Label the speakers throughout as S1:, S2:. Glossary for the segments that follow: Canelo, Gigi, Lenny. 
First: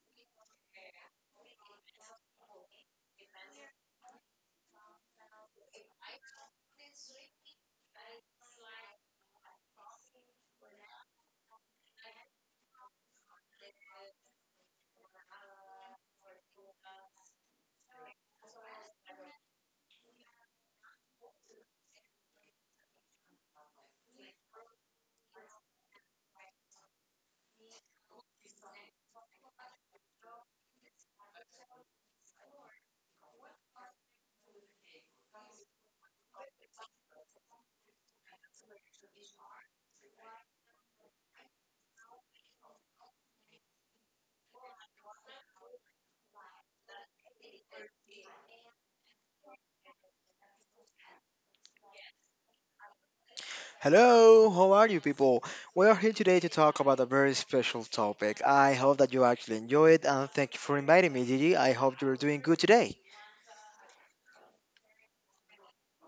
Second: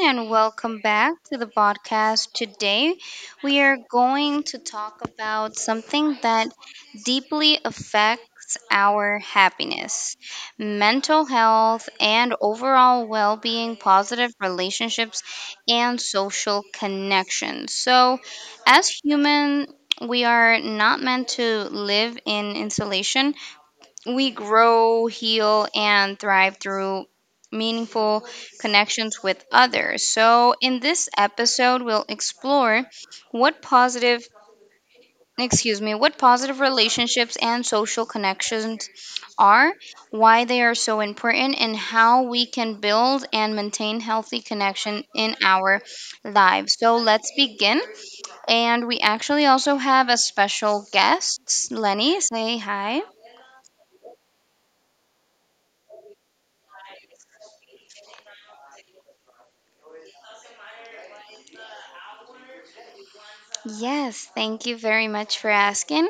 S1: and welcome back to the podcast. Today, we are going to talk about something that deeply affects our happiness, mental health, and overall well being, positive relationships, and social connections. So, as human, we are not meant to live in isolation. We grow, heal, and thrive through meaningful connections with others. So, in this episode, we'll explore what positive, what positive relationships and social connections are, why they are so important, and how we can build and maintain healthy connection in our lives. So, let's begin. And we actually also have a special guest, Lenny. Say hi.
S2: Hello, how are you people? We are here today to talk about a very special topic. I hope that you actually enjoy it, and thank you for inviting me, Gigi. I hope you're doing good today.
S1: Yes, thank you very much for asking.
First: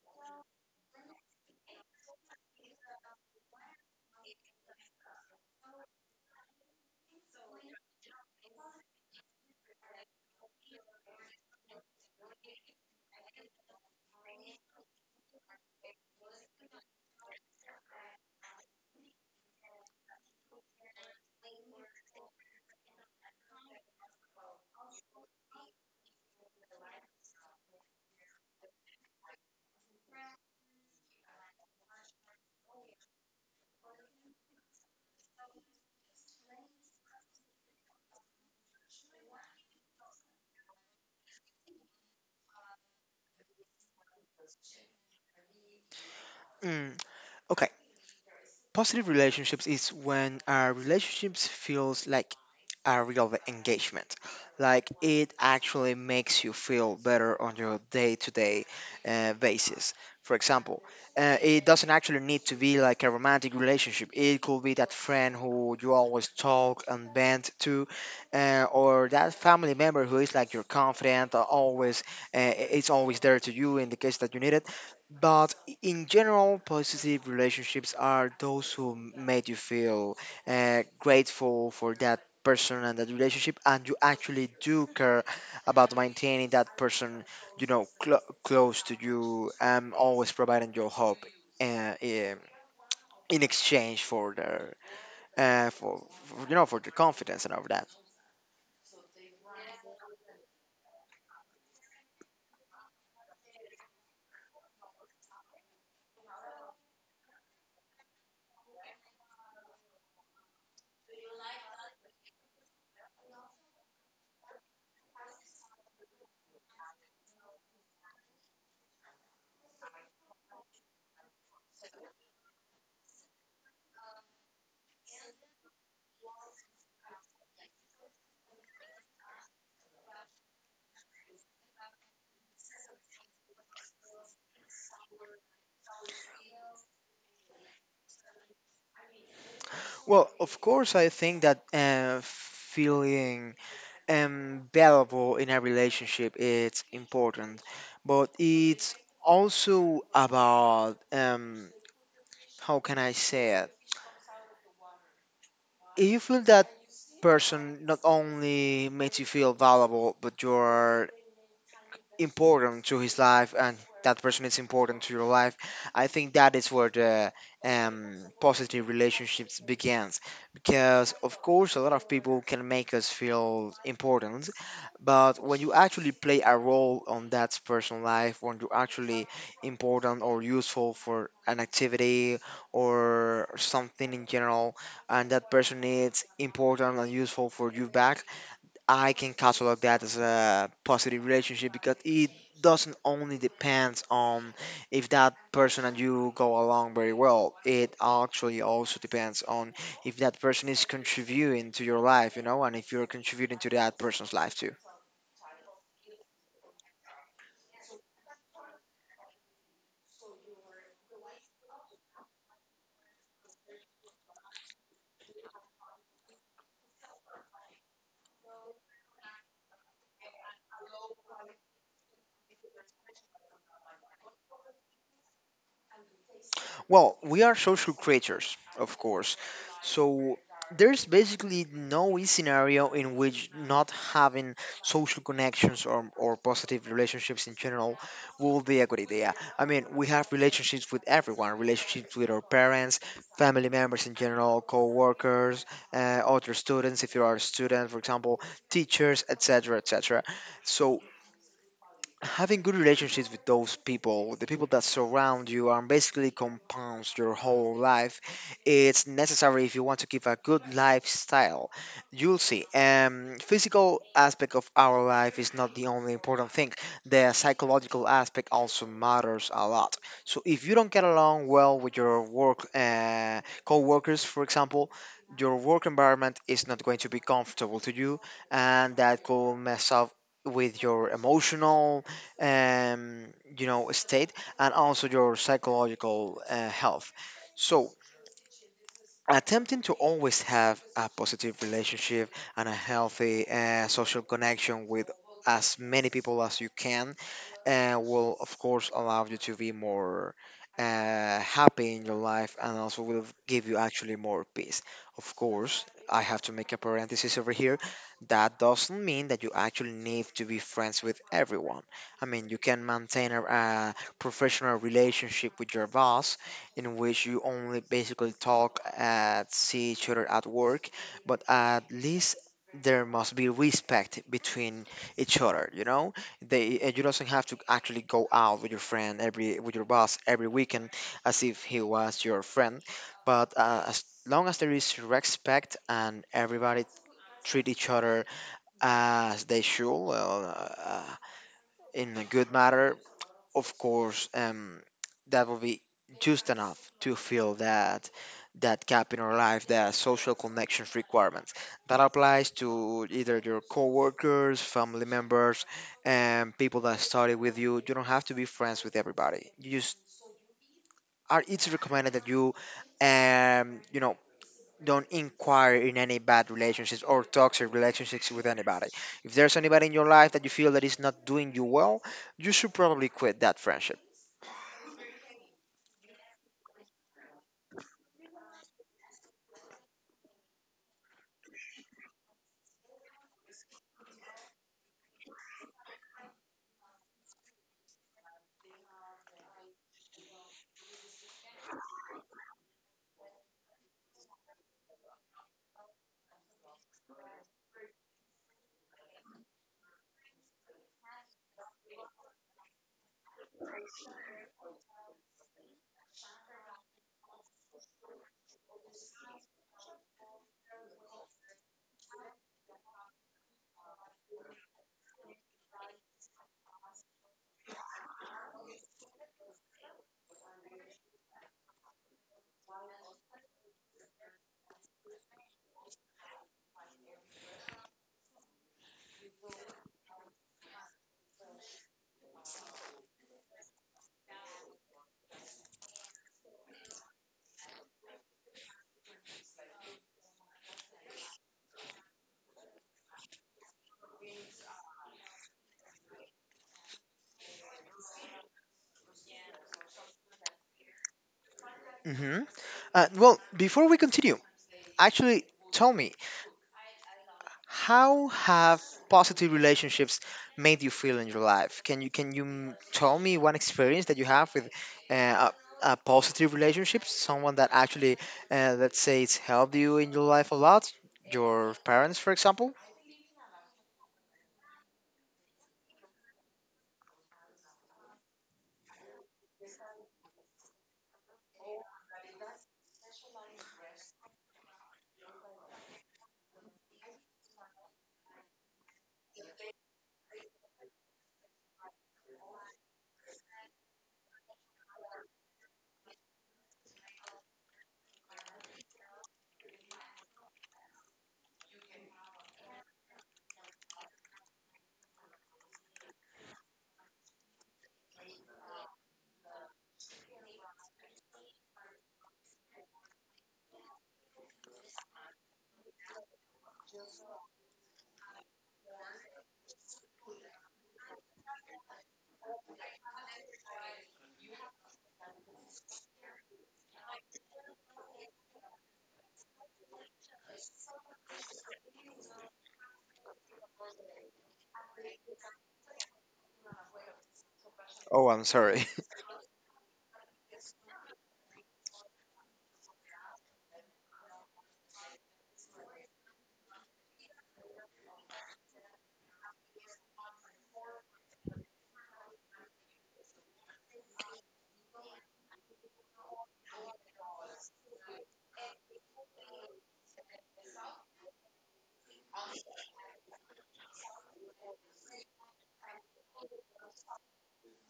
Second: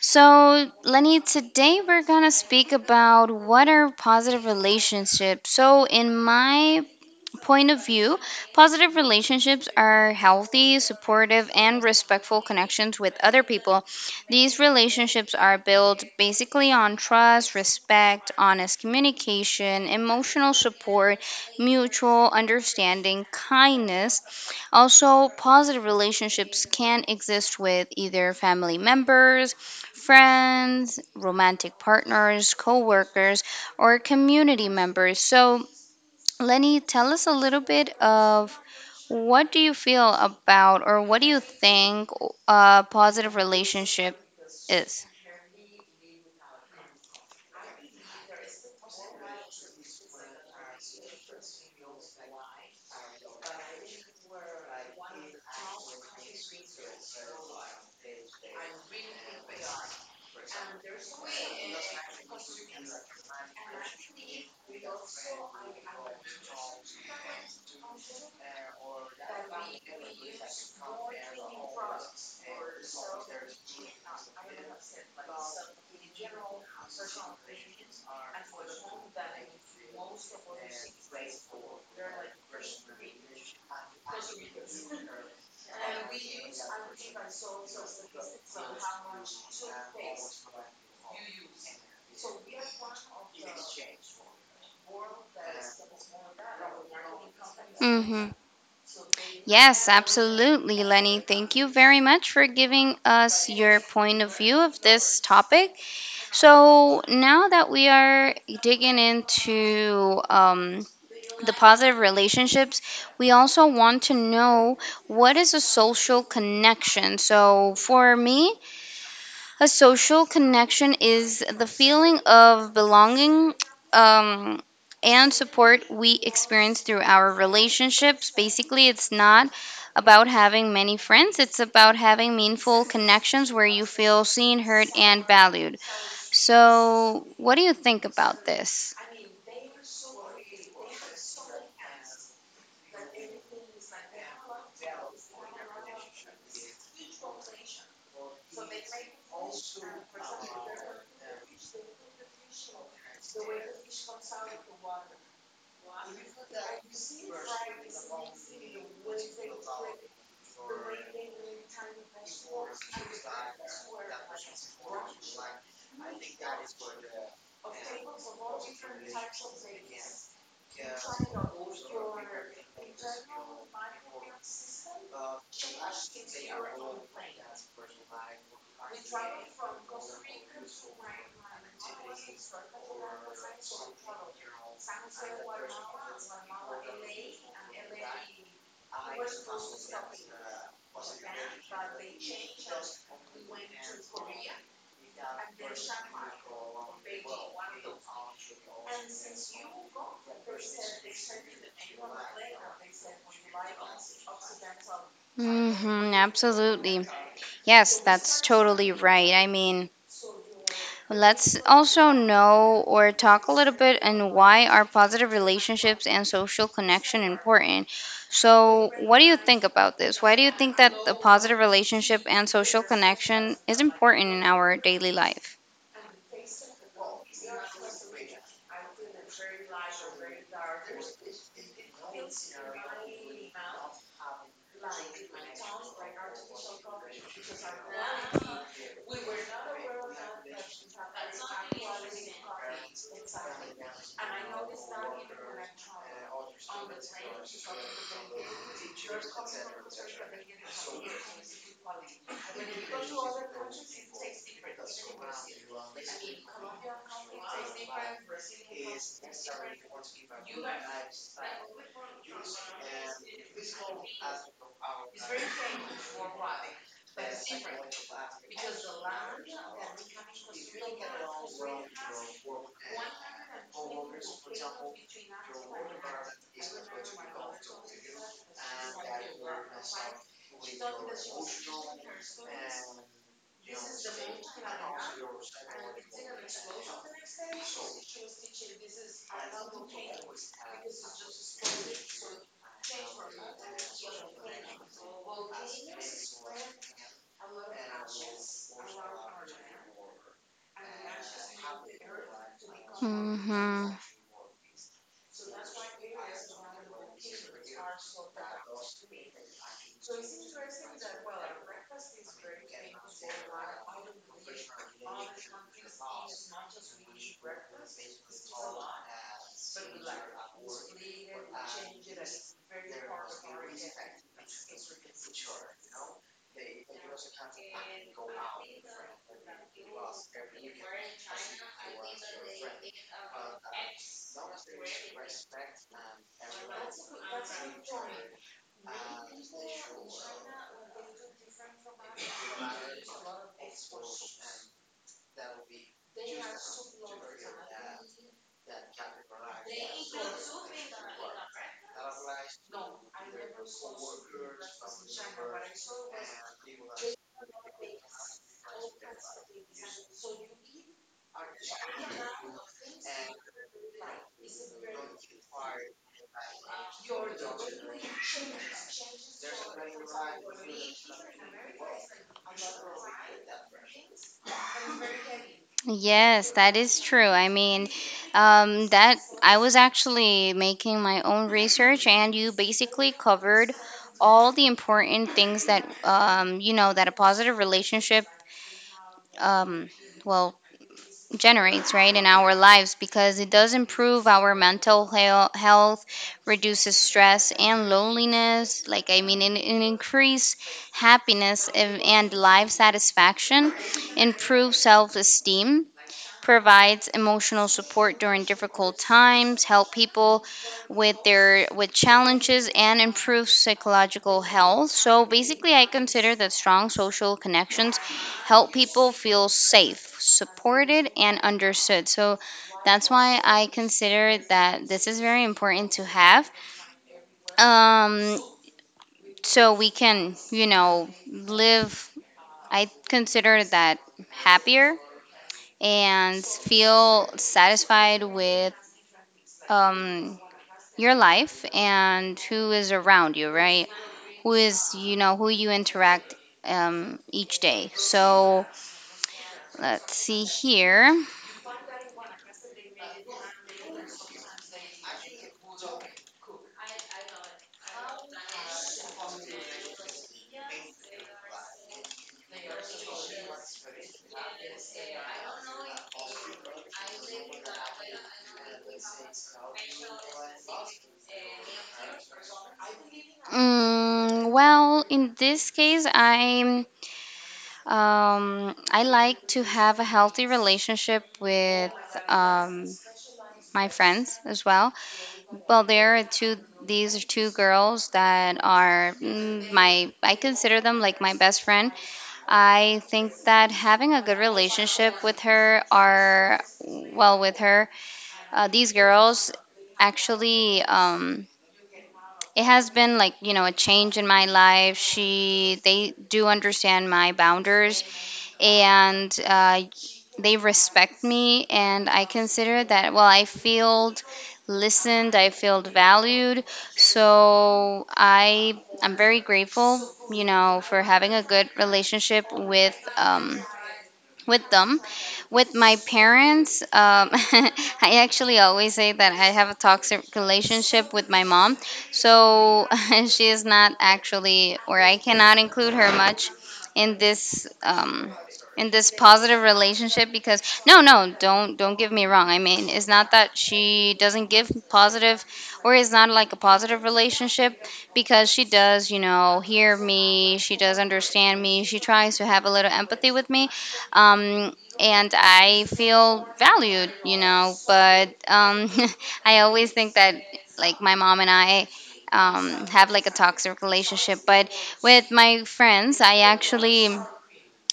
S1: So, Lenny, today we're going to speak about what are positive relationships. So, in my point of view, positive relationships are healthy, supportive, and respectful connections with other people. These relationships are built basically on trust, respect, honest communication, emotional support, mutual understanding, kindness. Also, positive relationships can exist with either family members, friends, romantic partners, co workers, or community members. So, Lenny, tell us a little bit of what do you feel about, or what do you think a positive relationship is?
S2: Mm, okay, positive relationships is when our relationships feels like a real engagement. Like it actually makes you feel better on your day to day basis. For example, it doesn't actually need to be like a romantic relationship. It could be that friend who you always talk and bend to, or that family member who is like your confidant, always it's always there to you in the case that you need it. But in general, positive relationships are those who made you feel grateful for that person and that relationship, and you actually do care about maintaining that person, you know, close to you, and always providing your hope uh, in in exchange for their for you know, for their confidence and all that.
S1: Mm-hmm. Yes, absolutely, Lenny. Thank you very much for giving us your point of view of this topic. So, now that we are digging into the positive relationships, we also want to know what is a social connection. So, for me, a social connection is the feeling of belonging um, and support we experience through our relationships. Basically, it's not about having many friends, it's about having meaningful connections where you feel seen, heard, and valued. So, what do you think about this?
S2: Well, of course I think that feeling valuable in a relationship it's important, but it's also about, how can I say it, if you feel that person not only makes you feel valuable, but you're important to his life, and that person is important to your life. I think that is where the positive relationships begins, because of course a lot of people can make us feel important, but when you actually play a role on that person's life, when you're actually important or useful for an activity or something in general, and that person is important and useful for you back, I can catalog that as a positive relationship because it doesn't only depends on if that person and you go along very well. It actually also depends on if that person is contributing to your life, you know, and if you're contributing to that person's life too.
S1: Hmm, absolutely. Yes, that's totally right. I mean, let's also know or talk a little bit and why are positive relationships and social connection important. So, what do you think about this? Why do you think that the positive relationship and social connection is important in our daily life?
S2: Well, we are social creatures, of course. So there's basically no scenario in which not having social connections or positive relationships in general will be a good idea. I mean, we have relationships with everyone, relationships with our parents, family members in general, co-workers, uh, other students, if you are a student, for example, teachers, etc., etc. So having good relationships with those people, the people that surround you, and basically compounds your whole life. It's necessary if you want to keep a good lifestyle. You'll see. Physical aspect of our life is not the only important thing. The psychological aspect also matters a lot. So if you don't get along well with your work co-workers, for example. Your work environment is not going to be comfortable to you, and that could mess up with your emotional, you know, state, and also your psychological health, so attempting to always have a positive relationship and a healthy social connection with as many people as you can and will of course allow you to be more happy in your life and also will give you
S1: Hmm.
S2: actually more peace. Of course, I have to make a parenthesis over here. That doesn't mean that you actually need to be friends with everyone. I mean, you can maintain a professional relationship with your boss in which you only basically talk at see each other at work, but at least there must be respect between each other, you know? They and you doesn't have to actually go out with your friend every with your boss every weekend as if he was your friend, but as long as there is respect and everybody treat each other as they should, well, in a good manner, of course, that will be just enough to fill that gap in our life, that social connections requirements. That applies to either your coworkers, family members, and people that study with you. You don't have to be friends with everybody. You just are. It's recommended that you, you know. Don't inquire in any bad relationships or toxic relationships with anybody. If there's anybody in your life that you feel that is not doing you well, you should probably quit that friendship.
S1: Yes, that is true. I mean, that I was actually making my own research, and you basically covered all the important things that, you know, that a positive relationship, um, well generates, right, in our lives, because it does improve our health, reduces stress and loneliness. Like, I mean, it increase happiness and life satisfaction, improve self esteem, provides emotional support during difficult times, help people with challenges and improve psychological health. So basically I consider that strong social connections help people feel safe, supported and understood. So that's why I consider that this is very important to have. Um so we can, you know, live, I consider that, happier and feel satisfied with, um, your life and who is around you, right? Who is, you know, who you interact each day. So let's see here.
S2: Mm-hmm. Well, before we continue, actually, tell me, how have positive relationships made you feel in your life? Tell me one experience that you have with uh, a positive relationship, someone that actually, let's say, it's helped you in your life a lot? Your parents, for example?
S1: Mm, well, in this case, I'm, I like to have a healthy relationship with, um, my friends as well. Well, there are two. These are two girls that are mm, my. I consider them like my best friend. I think that having a good relationship with her are well with her these girls actually it has been, like, you know, a change in my life. She they do understand my boundaries, and they respect me, and I consider that, well, I feel listened, I feel valued. So I'm very grateful, you know, for having a good relationship with, with them. With my parents, I actually always say that I have a toxic relationship with my mom. So she is not actually, or I cannot include her much in this,
S2: Oh, I'm sorry.
S1: in this positive relationship, because no, no, don't, don't give me wrong, I mean, it's not that she doesn't give positive, or it's not like a positive relationship, because she does, you know, hear me, she does understand me, she tries to have a little empathy with me, um, and I feel valued, you know. But I always think that, like, my mom and I have like a toxic relationship. But with my friends, I actually,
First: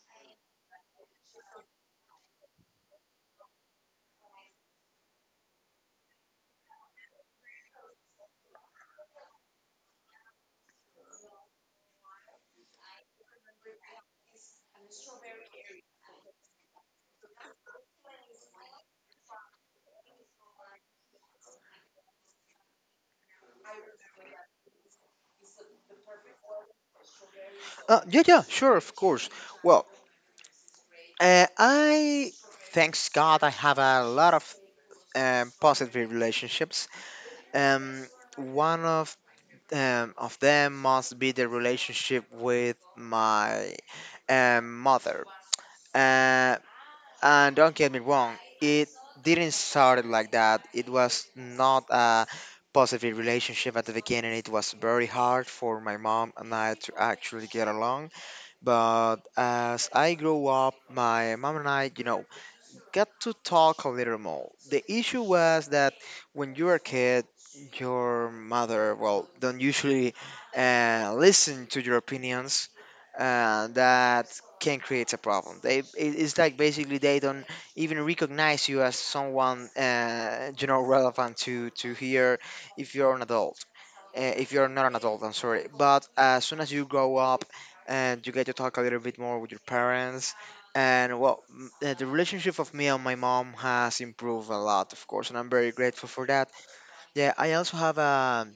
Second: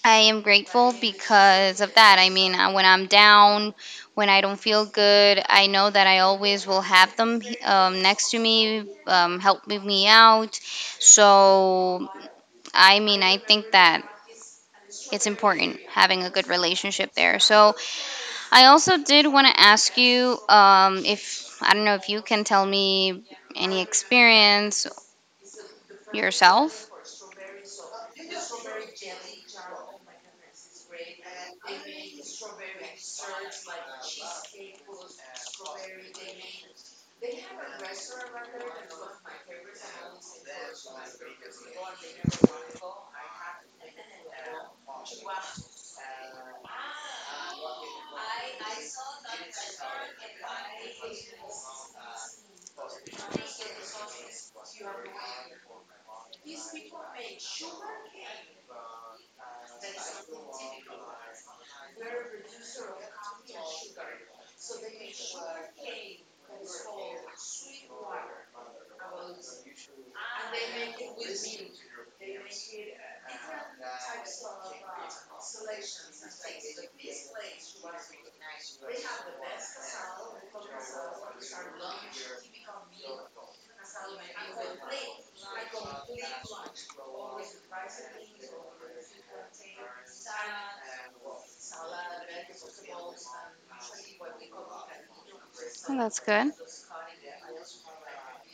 S1: I am grateful because of that. I mean, when I'm down, when I don't feel good, I know that I always will have them, next to me, helping me out. So, I mean, I think that it's important having a good relationship there. So I also did want to ask you, if, I don't know, if you can tell me any experience yourself.
S2: Yeah, sure, of course. Well, I thanks God I have a lot of positive relationships. Um, One of them must be the relationship with my mother. Uh, and don't get me wrong, it didn't start like that. It was not a positive relationship at the beginning. It was very hard for my mom and I to actually get along. But as I grew up, my mom and I, you know, got to talk a little more. The issue was that when you were a kid, your mother, well, don't usually listen to your opinions. That can create a problem. It's like basically they don't even recognize you as someone, you know, relevant to hear if you're an adult, if you're not an adult, I'm sorry. But as soon as you grow up and you get to talk a little bit more with your parents, and well, the relationship of me and my mom has improved a lot, of course, and I'm very
S1: Oh,
S2: grateful
S1: that's
S2: for that.
S1: good.
S2: Yeah, I also have a,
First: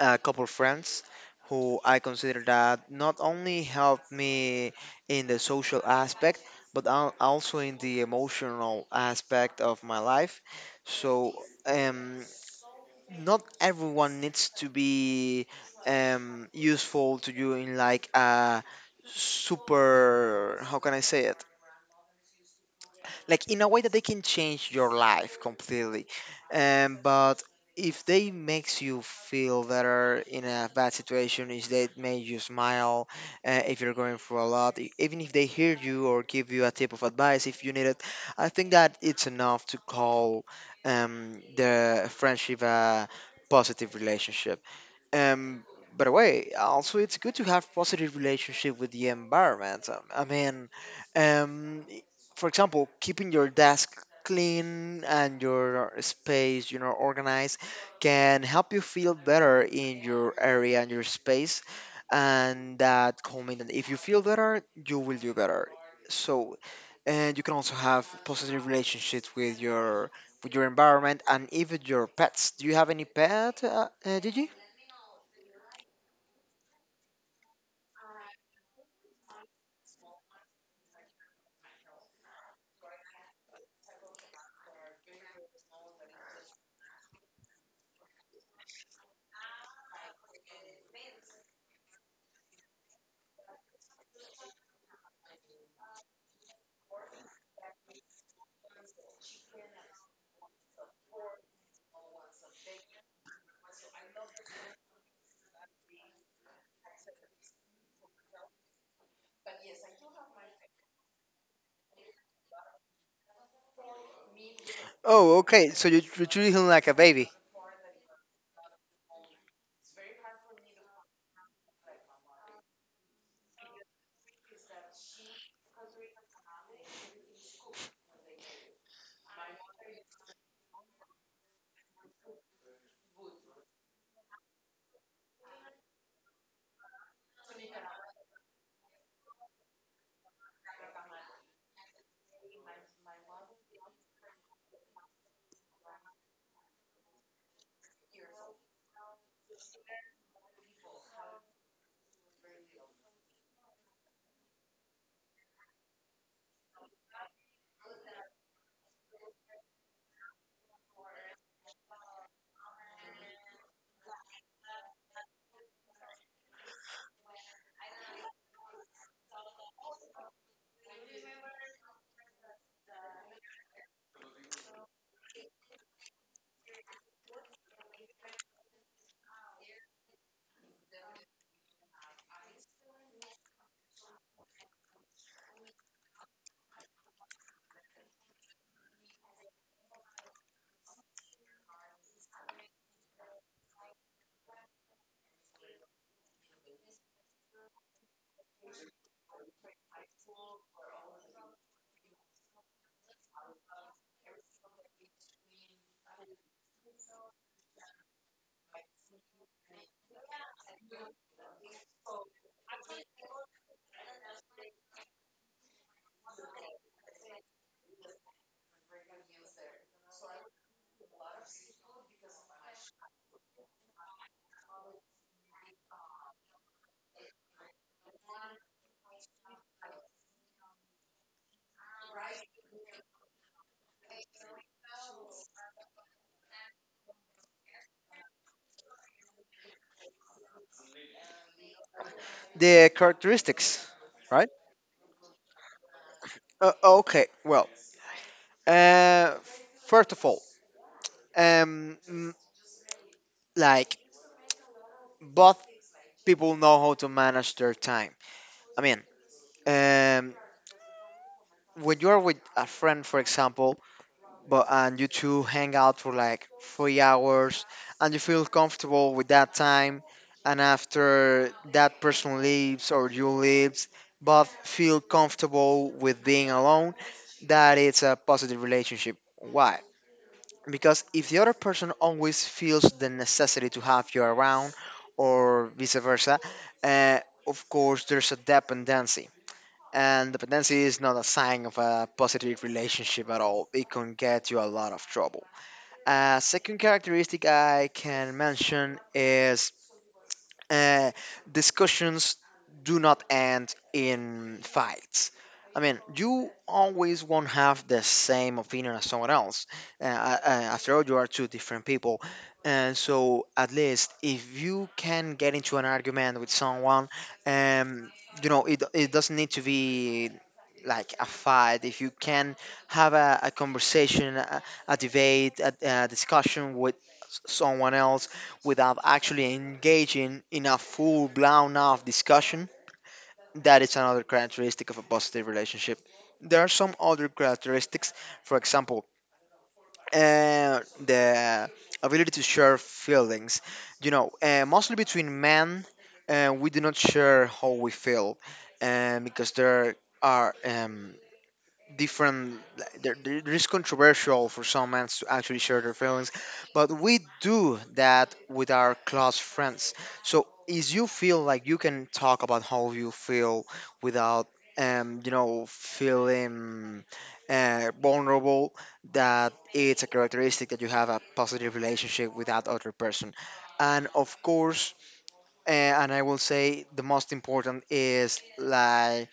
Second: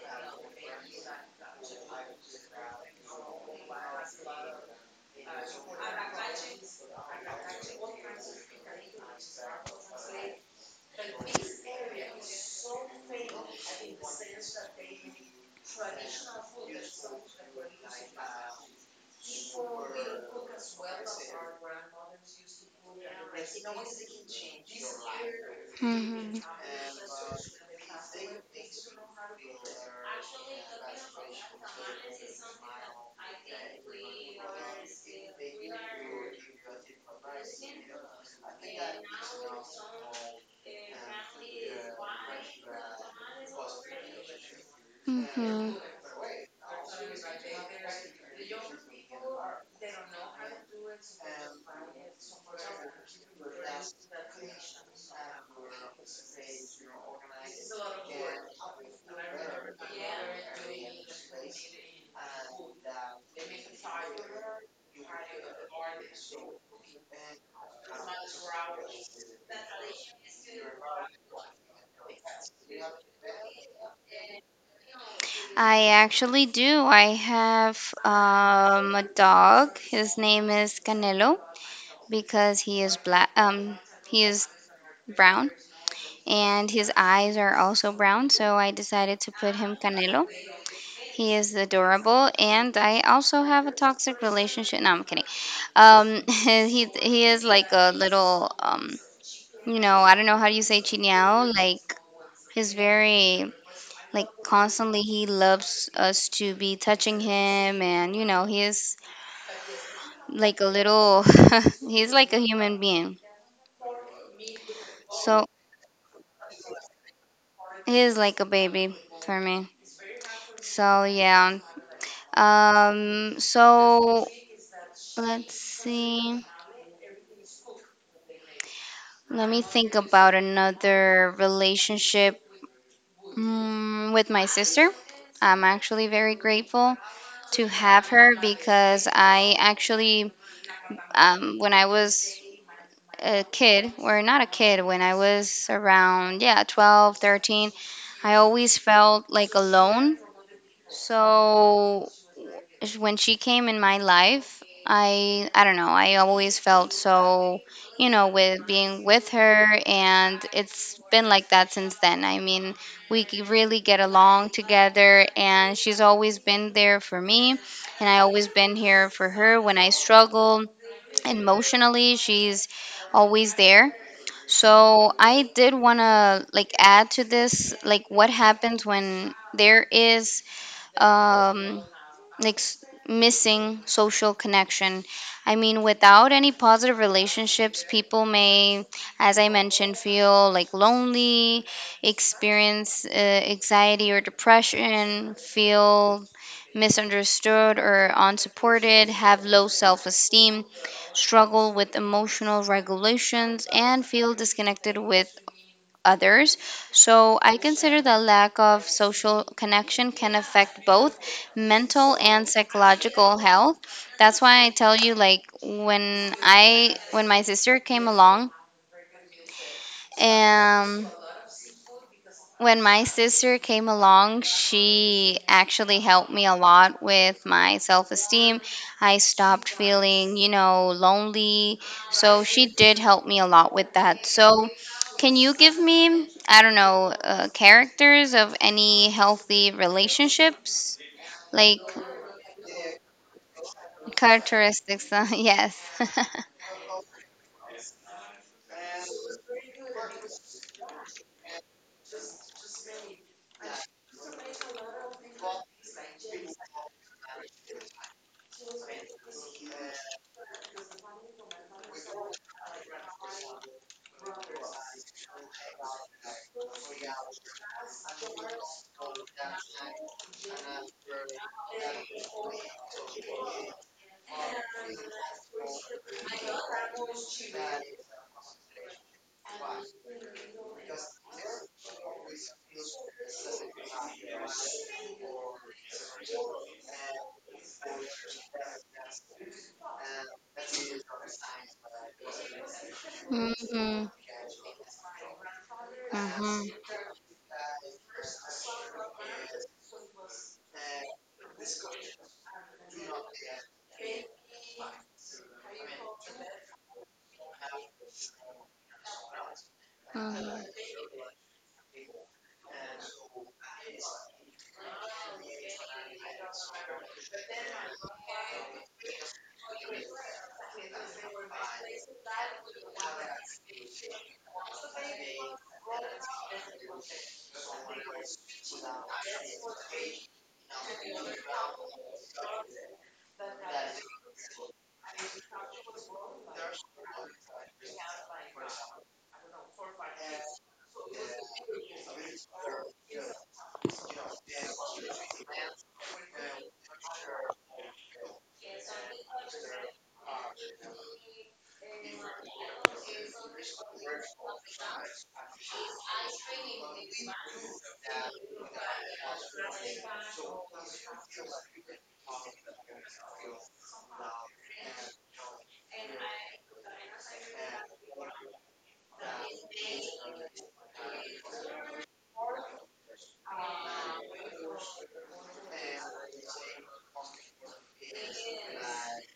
S2: a couple friends who I consider that not only helped me in the social aspect, but also in the emotional aspect of my life. So, um not everyone needs to be useful to you in like a super, how can I say it, like in a way that they can change your life completely,
S1: Hmm.
S2: but if they makes you feel better in a bad situation, if they make you smile, if you're going through a lot, even if they hear you or give you a tip of advice if you need it, I think that it's enough to call the friendship a positive relationship. um,
S1: Hmm.
S2: by the way, also it's good to have positive relationship with the environment. I mean, um, i- for example, keeping your desk clean and your space, you know, organized can help you feel better in your area and your space. And that comment, and if you feel better, you will do better. So, and you can also have positive relationships with your environment and even your pets. Do you have any pet, Gigi?
S1: I actually do. I have, a dog. His name is Canelo. Because he is black. He is brown. And his eyes are also brown, so I decided to put him Canelo. He is adorable, and I also have a toxic relationship. No, I'm kidding. He is like a little, you know, I don't know how do you say chinyao. Like, he's very, like, constantly he loves us to be touching him, and you know he is like a little, he's like a human being.
S2: Oh,
S1: So
S2: okay. So you treat him like a baby.
S1: he is like a baby for me. So yeah. So let's see. Let me think about another relationship. Mm, with my sister. I'm actually very grateful to have her, because I actually, when I was a kid, or not a kid, when I was around, yeah, 12, 13, I always felt like alone. So when she came in my life, I don't know, I always felt so, you know, with being with her, and it's been like that since then. I mean, really get along together, and she's always been there for me and I always been here for her. When I struggle emotionally, she's always there. So I did want to like add to this, like, what happens when there is um missing social connection. I mean, without any positive relationships, people may, as I mentioned, feel like lonely, experience anxiety or depression, feel misunderstood or unsupported, have low self esteem, struggle with emotional regulations, and feel disconnected with others. So I consider the lack of social connection can affect both mental and psychological health. That's why I tell you, like, when my sister came along, um she actually helped me a lot with my self esteem. I stopped feeling, you know, lonely. So she did help me a lot with that. So, can you give me, I don't know, characters of any healthy relationships? Like,
S2: The characteristics, right?
S1: characteristics? Yes.
S2: Okay. Well, uh, first of all, um, mm, like both people know how to manage their time. I mean, um, when you're with a friend, for example, but and you two hang out for like 3 hours and you feel comfortable with that time, and after that person leaves or you leaves, both feel comfortable with being alone. That it's a positive relationship. Why? Because if the other person always feels the necessity to have you around or vice versa, uh, of course there's a dependency, and dependency is not a sign of a positive relationship at
S1: Hmm.
S2: all. It
S1: Hmm.
S2: can get you a lot of trouble. A second characteristic I can mention is uh, discussions do not end in fights. I mean, you always won't have the same opinion as someone else. After all, you are two different people. And so, at least if you can get into an argument with someone, um, you know, it doesn't need to be like a fight. If you can have a conversation, a debate, a discussion with someone else without actually engaging in a full blown off discussion, that is another characteristic of a positive relationship. There are some other characteristics, for example, the ability to share feelings. You know, mostly between men, we do not share how we feel, because there are. Different, there is controversial for some men to actually share their feelings, but we do that with our close friends. So is you feel like you can talk about how you feel without, you know, feeling vulnerable, that it's a characteristic that you have a positive relationship with that other person. And of course, uh, and I will say the most important is like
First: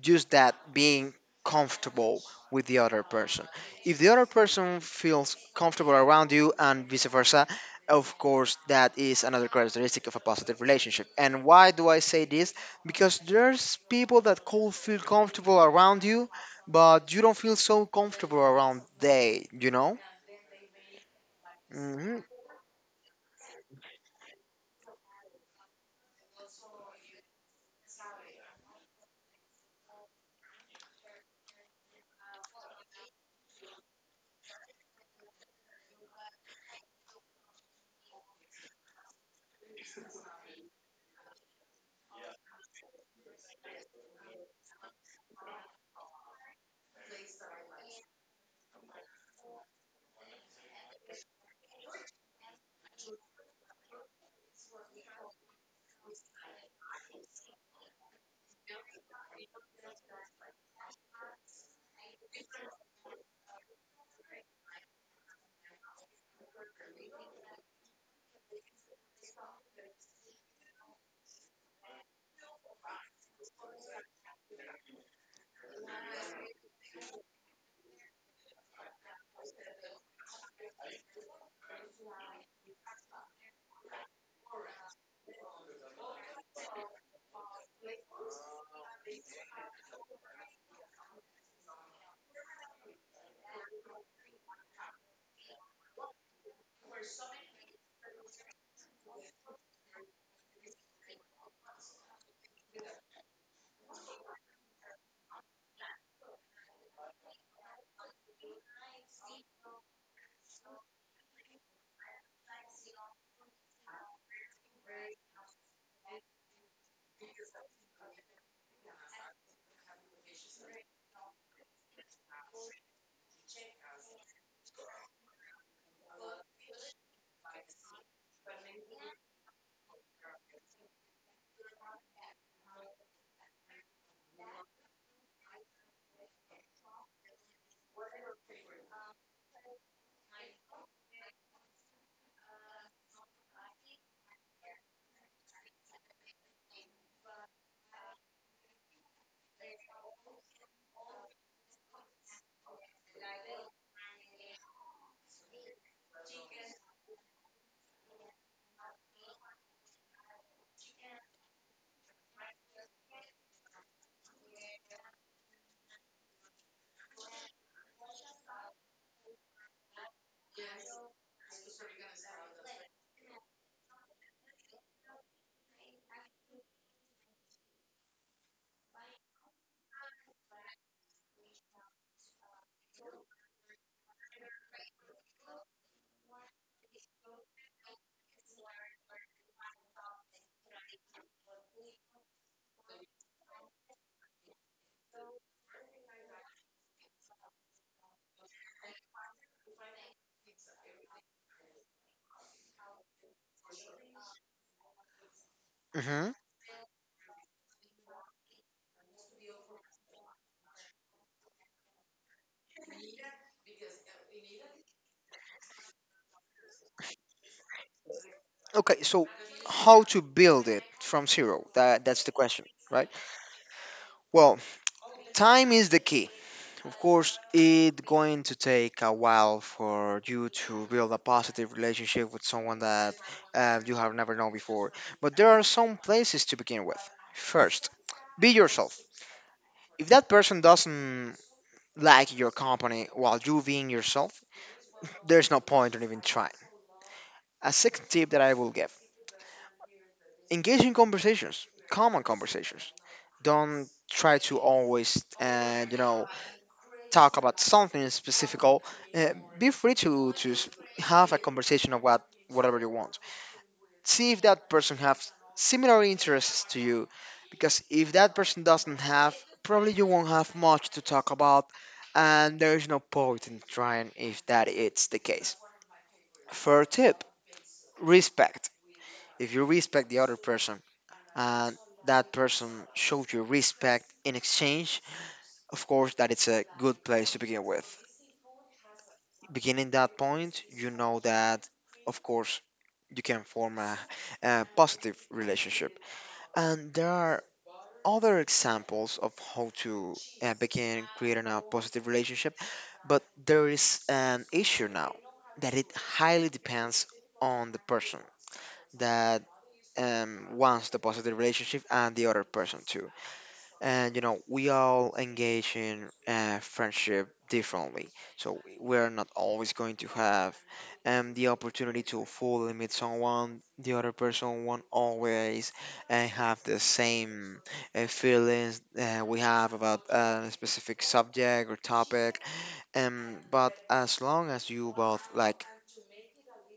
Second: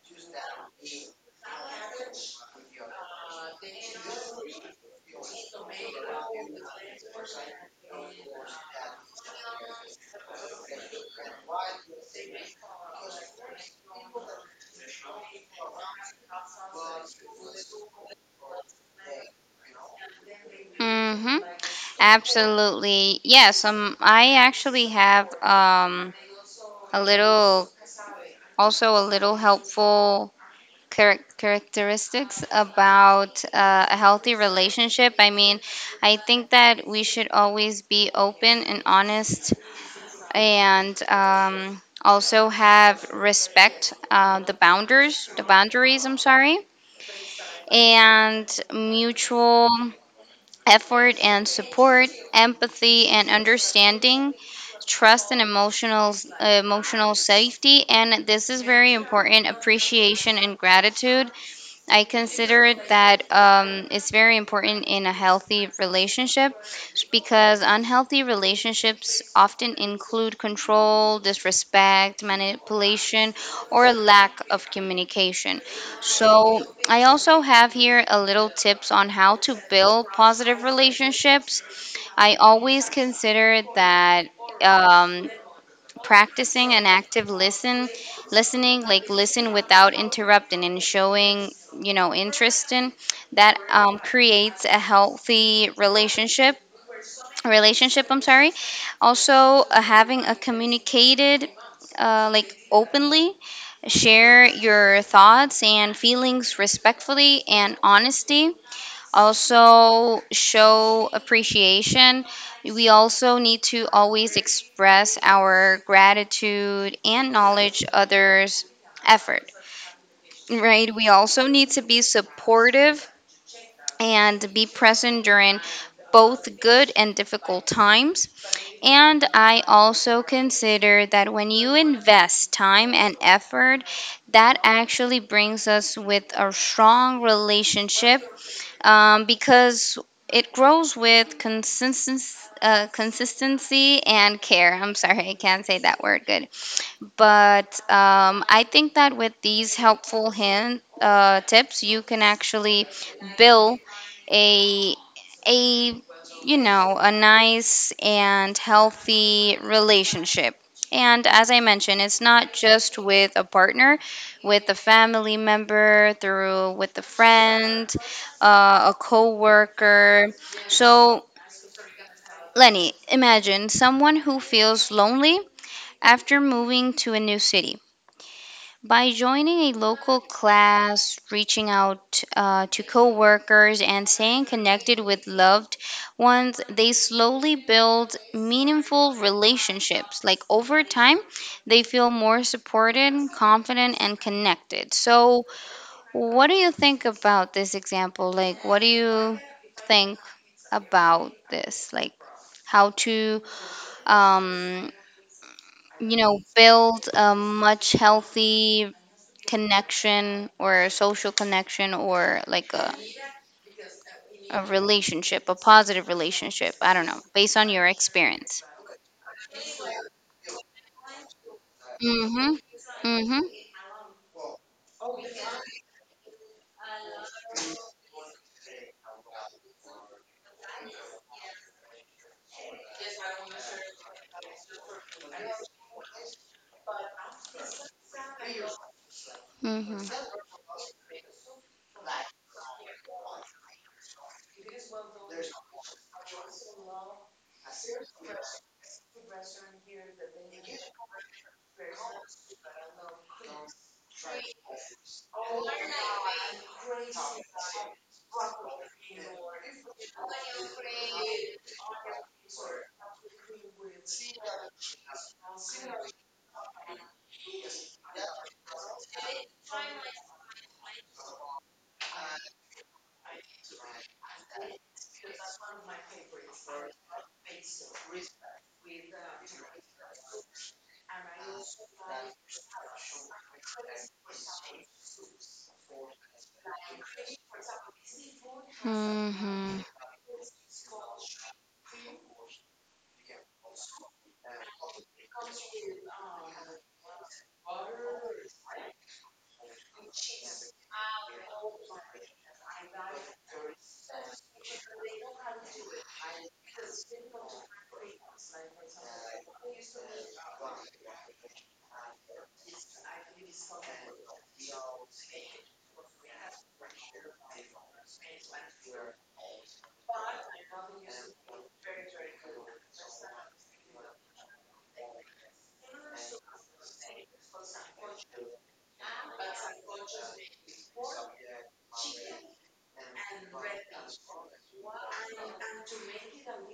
S2: just that being comfortable with the other person. If the other person feels comfortable around you and vice versa, of course, that is another characteristic of a positive relationship. And why do I say this? Because there's people that could feel comfortable around you, but you don't feel so comfortable around they, you know?
S1: Hmm.
S2: Hmm
S1: Absolutely. Yes, I actually have, a little a little helpful characteristics about a healthy relationship. I mean, I think that we should always be open and honest, and also have respect, the boundaries, I'm sorry, and mutual effort and support, empathy and understanding, trust and emotional safety, and this is very important, appreciation and gratitude. I consider it that, it's very important in a healthy relationship, because unhealthy relationships often include control, disrespect, manipulation, or lack of communication. So, I also have here a little tips on how to build positive relationships. I always consider that. Um, practicing an active listen listening, like, listen without interrupting and showing, you know, interest in that, creates a healthy relationship, I'm sorry. Also having a communicated, like, openly share your thoughts and feelings respectfully and honesty. Also show appreciation. We also need to always express our gratitude and knowledge others' effort, right? We also need to be supportive and be present during both good and difficult times. And I also consider that when you invest time and effort, that actually brings us with a strong relationship, because it grows with consistency, consistency and care. I'm sorry, I can't say that word good. But I think that with these tips, you can actually build a a you know, a nice and healthy relationship. And as I mentioned, it's not just with a partner, with a family member, through with a friend, a coworker. So, Lenny, imagine someone who feels lonely after moving to a new city. By joining a local class, reaching out to coworkers, and staying connected with loved ones, they slowly build meaningful relationships. Like, over time, they feel more supported, confident, and connected. So, what do you think about this example? Like, what do you think about this? Like, how to, um, you
S2: hmm.
S1: know, build a much healthy connection, or a social connection, or like a relationship, a positive relationship. I don't know, based on your experience.
S2: Okay, so how to build it from zero? That's the
S1: Mm-hmm.
S2: question, right?
S1: Mm-hmm.
S2: Well, time is the key. Of course, it's going to take a while for you to build a positive relationship with someone that you have never known before. But there are some places to begin with. First, be yourself.
S1: Mm-hmm.
S2: If that person doesn't like your company while you being yourself, there's no point in even trying. A second tip that I will give, engage in conversations, common conversations. Don't try to always, talk about something specific, be free to have a conversation about whatever you want. See if that person has similar interests to you, because if that person doesn't have, probably you won't have much to talk about, and there is no point in trying if that is the case. Third tip: respect. If you respect the other person and that person shows you respect in exchange, of course, that it's a good place to begin with.
S1: Mm-hmm.
S2: Beginning that point, you know that, of course, you can form a positive relationship. And there are other examples of how to begin creating a positive relationship, but there is an issue now that it highly depends on the person that wants the positive relationship and the other person too. And you know we all engage in friendship differently, so we're not always going to have the opportunity to fully meet someone. The other person won't always have the same feelings we have about a specific subject or topic. But as long as you both like,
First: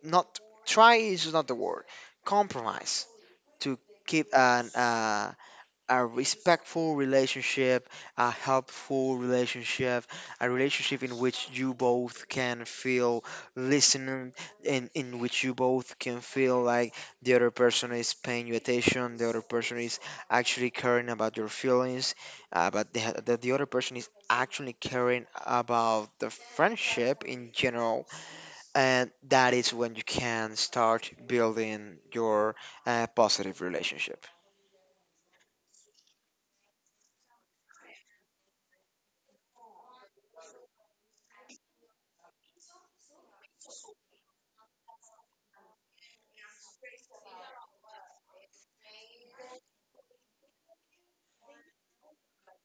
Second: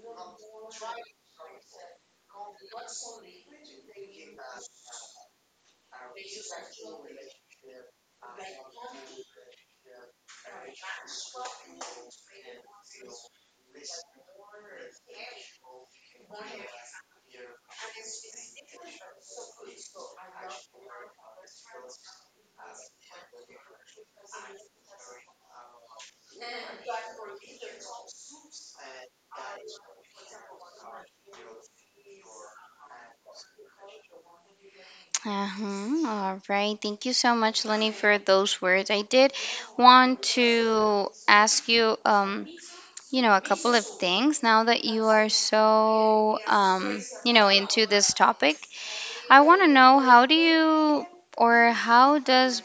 S2: not, try is not the word, compromise to keep an a respectful relationship, a helpful relationship, a relationship in which you both can feel listened and in which you both can feel like the other person is paying you attention, the other person is actually caring about your feelings, but the other person is actually caring about the friendship in general. And that is when you can start building your positive relationship.
S1: Uh-huh. All right. Thank you so much, Lenny, for those words. I did want to ask you, you know, a couple of things now that you are so, you know, into this topic. I want to know how do you, or how does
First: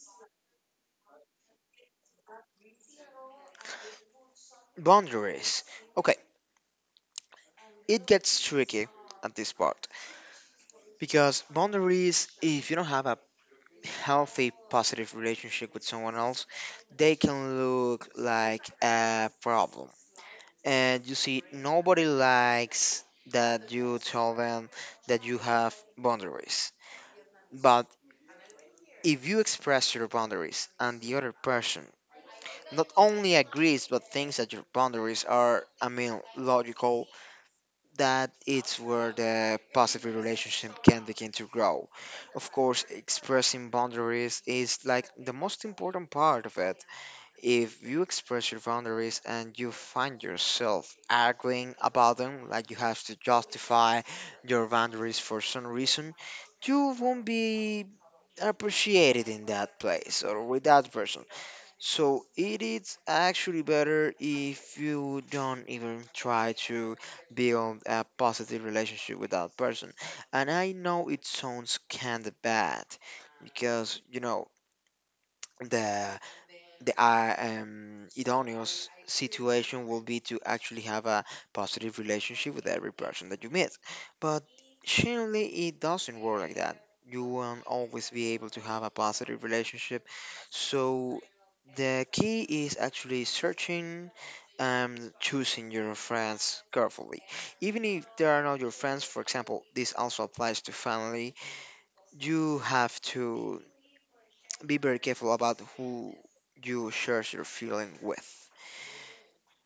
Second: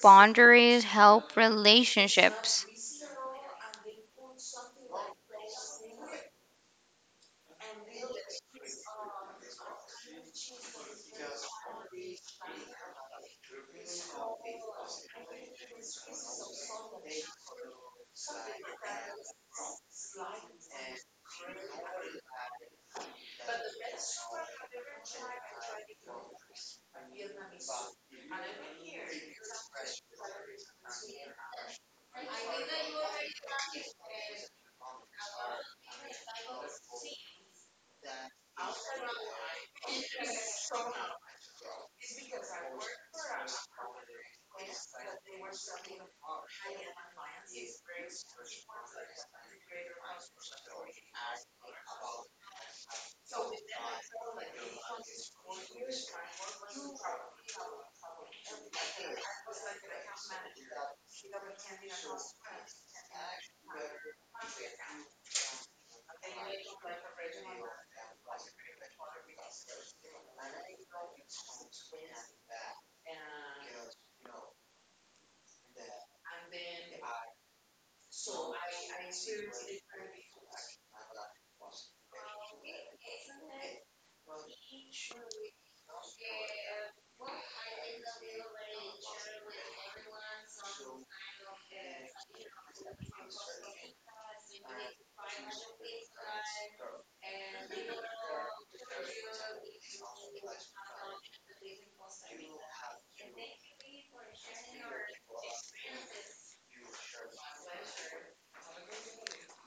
S1: boundaries help relationships?
S2: Boundaries. Okay, it gets tricky at this part because boundaries, if you don't have a healthy, positive relationship with someone else, they can look like a problem. And you see, nobody likes that you tell them that you have boundaries. But if you express your boundaries and the other person not only agrees but thinks that your boundaries are, I mean, logical, that it's where the positive relationship can begin to grow. Of course, expressing boundaries is like the most important part of it. If you express your boundaries and you find yourself arguing about them, like you have to justify your boundaries for some reason, you won't be appreciated in that place or with that person. So it is actually better if you don't even try to build a positive relationship with that person. And I know it sounds kind of bad because you know the the idoneous situation will be to actually have a positive relationship with every person that you meet. But surely it doesn't work like that. You won't always be able to have a positive relationship. So the key is actually searching and choosing your friends carefully. Even if they are not your friends, for example, this also applies to family, you have to be very careful about who you share your feeling with.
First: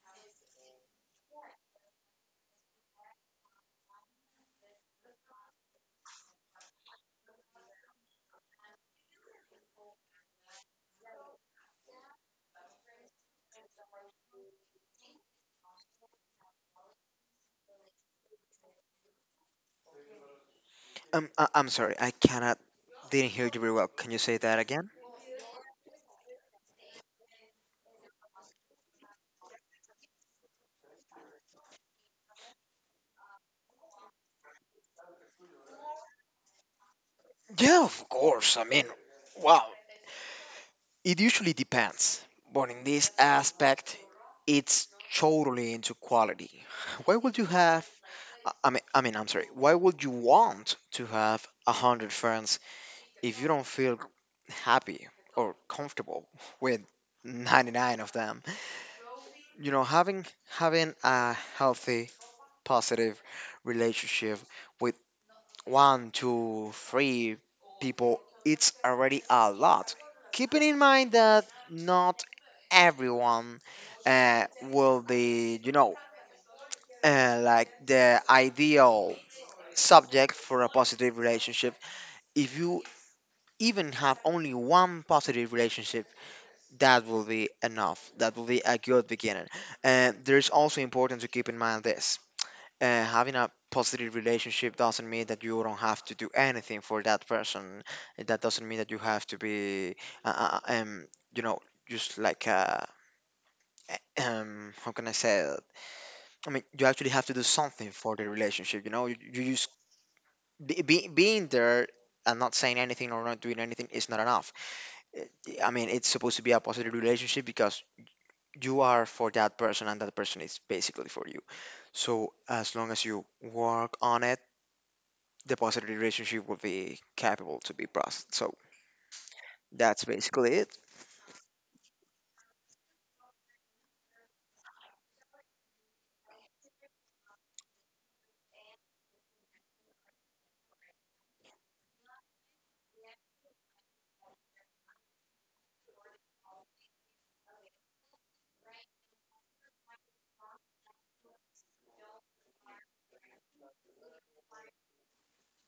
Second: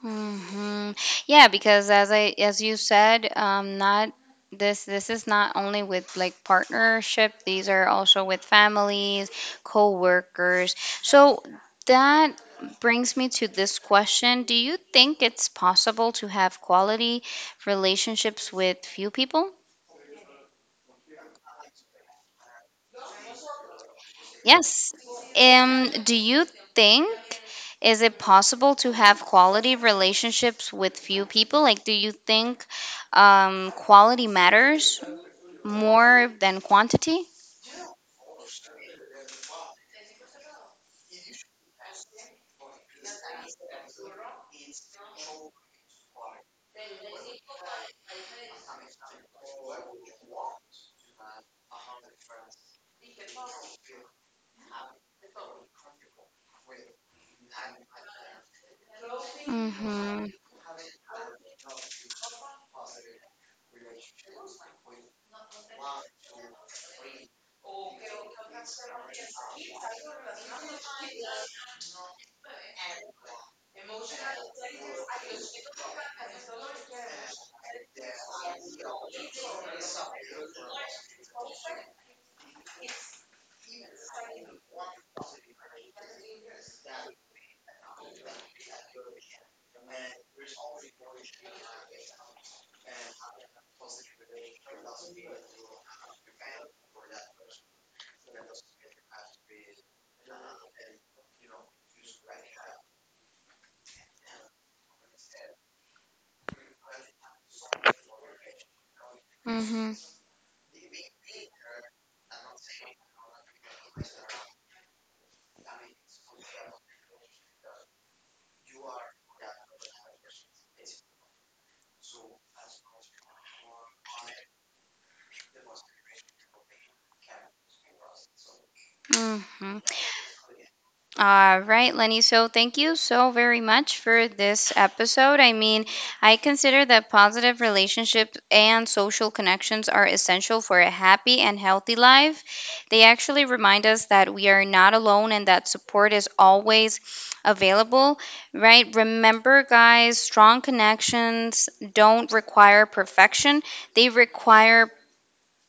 S1: Hmm. Yeah, because as I, as you said, not this is not only with like partnership. These are also with families, co-workers. So that brings me to this question: do you think it's possible to have quality relationships with few people?
S2: I'm sorry, I cannot, didn't hear you very well. Can you say that again?
S1: Yes. Do you think, is it possible to have quality relationships with few people? Like, do you think, quality matters more than quantity?
S2: Yeah, of course. I mean, wow. It usually depends, but in this aspect, it's totally into quality. Why would you have? I'm sorry. Why would you want to have a hundred friends if you don't feel happy or comfortable with 99 of them? You know, having
S1: Mm-hmm.
S2: having a healthy positive relationship with one, two, three people, it's already a lot. Keeping in mind that not everyone will be, you know, like the ideal subject for a positive relationship. If you even have only one positive relationship, that will be enough. That will be a good beginning. And there's also important to keep in mind this. Having a positive relationship doesn't mean that you don't have to do anything for that person. That doesn't mean that you have to be, uh, uh, uh, um, you know, just like, how can I say it? I mean, you actually have to do something for the relationship. You know, you just being there and not saying anything or not doing anything is not enough. It- I mean, it's supposed to be a positive relationship because you are for that person and that person is basically for you. So as long as you work on it, the positive relationship would be capable to be processed. So
S1: Mm-hmm.
S2: that's basically it.
S1: All right, Lenny. So thank you so very much for this episode. I mean, I consider that positive relationships and social connections are essential for a happy and healthy life. They actually remind us that we are not alone and that support is always available, right? Remember, guys, strong connections don't require perfection, they require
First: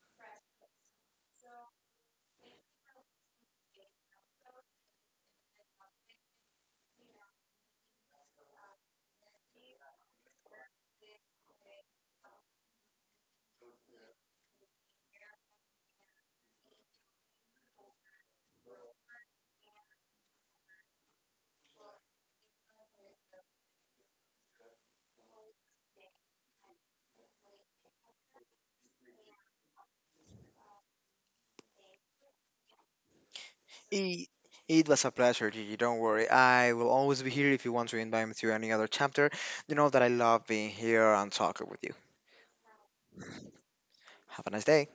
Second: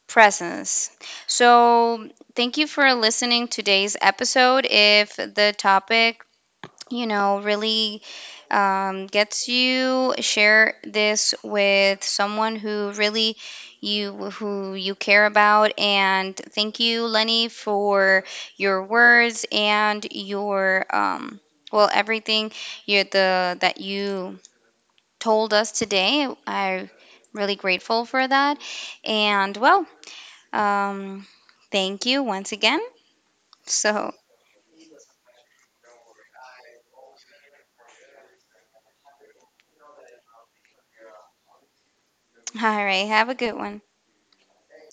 S1: presence. So, thank you for listening today's episode. If the topic, you know, really gets you, share this with someone who really you who you care about. And thank you, Lenny, for your words and your, everything you the that you told us today. I am really grateful for that. And well, um, thank you once again. So,
S2: it. It was a pleasure, Gigi. Don't worry. I will always be here if you want to invite me to any other chapter. You know that I love being here and talking with you.
S1: all right, have a good one.
S2: Have a nice day.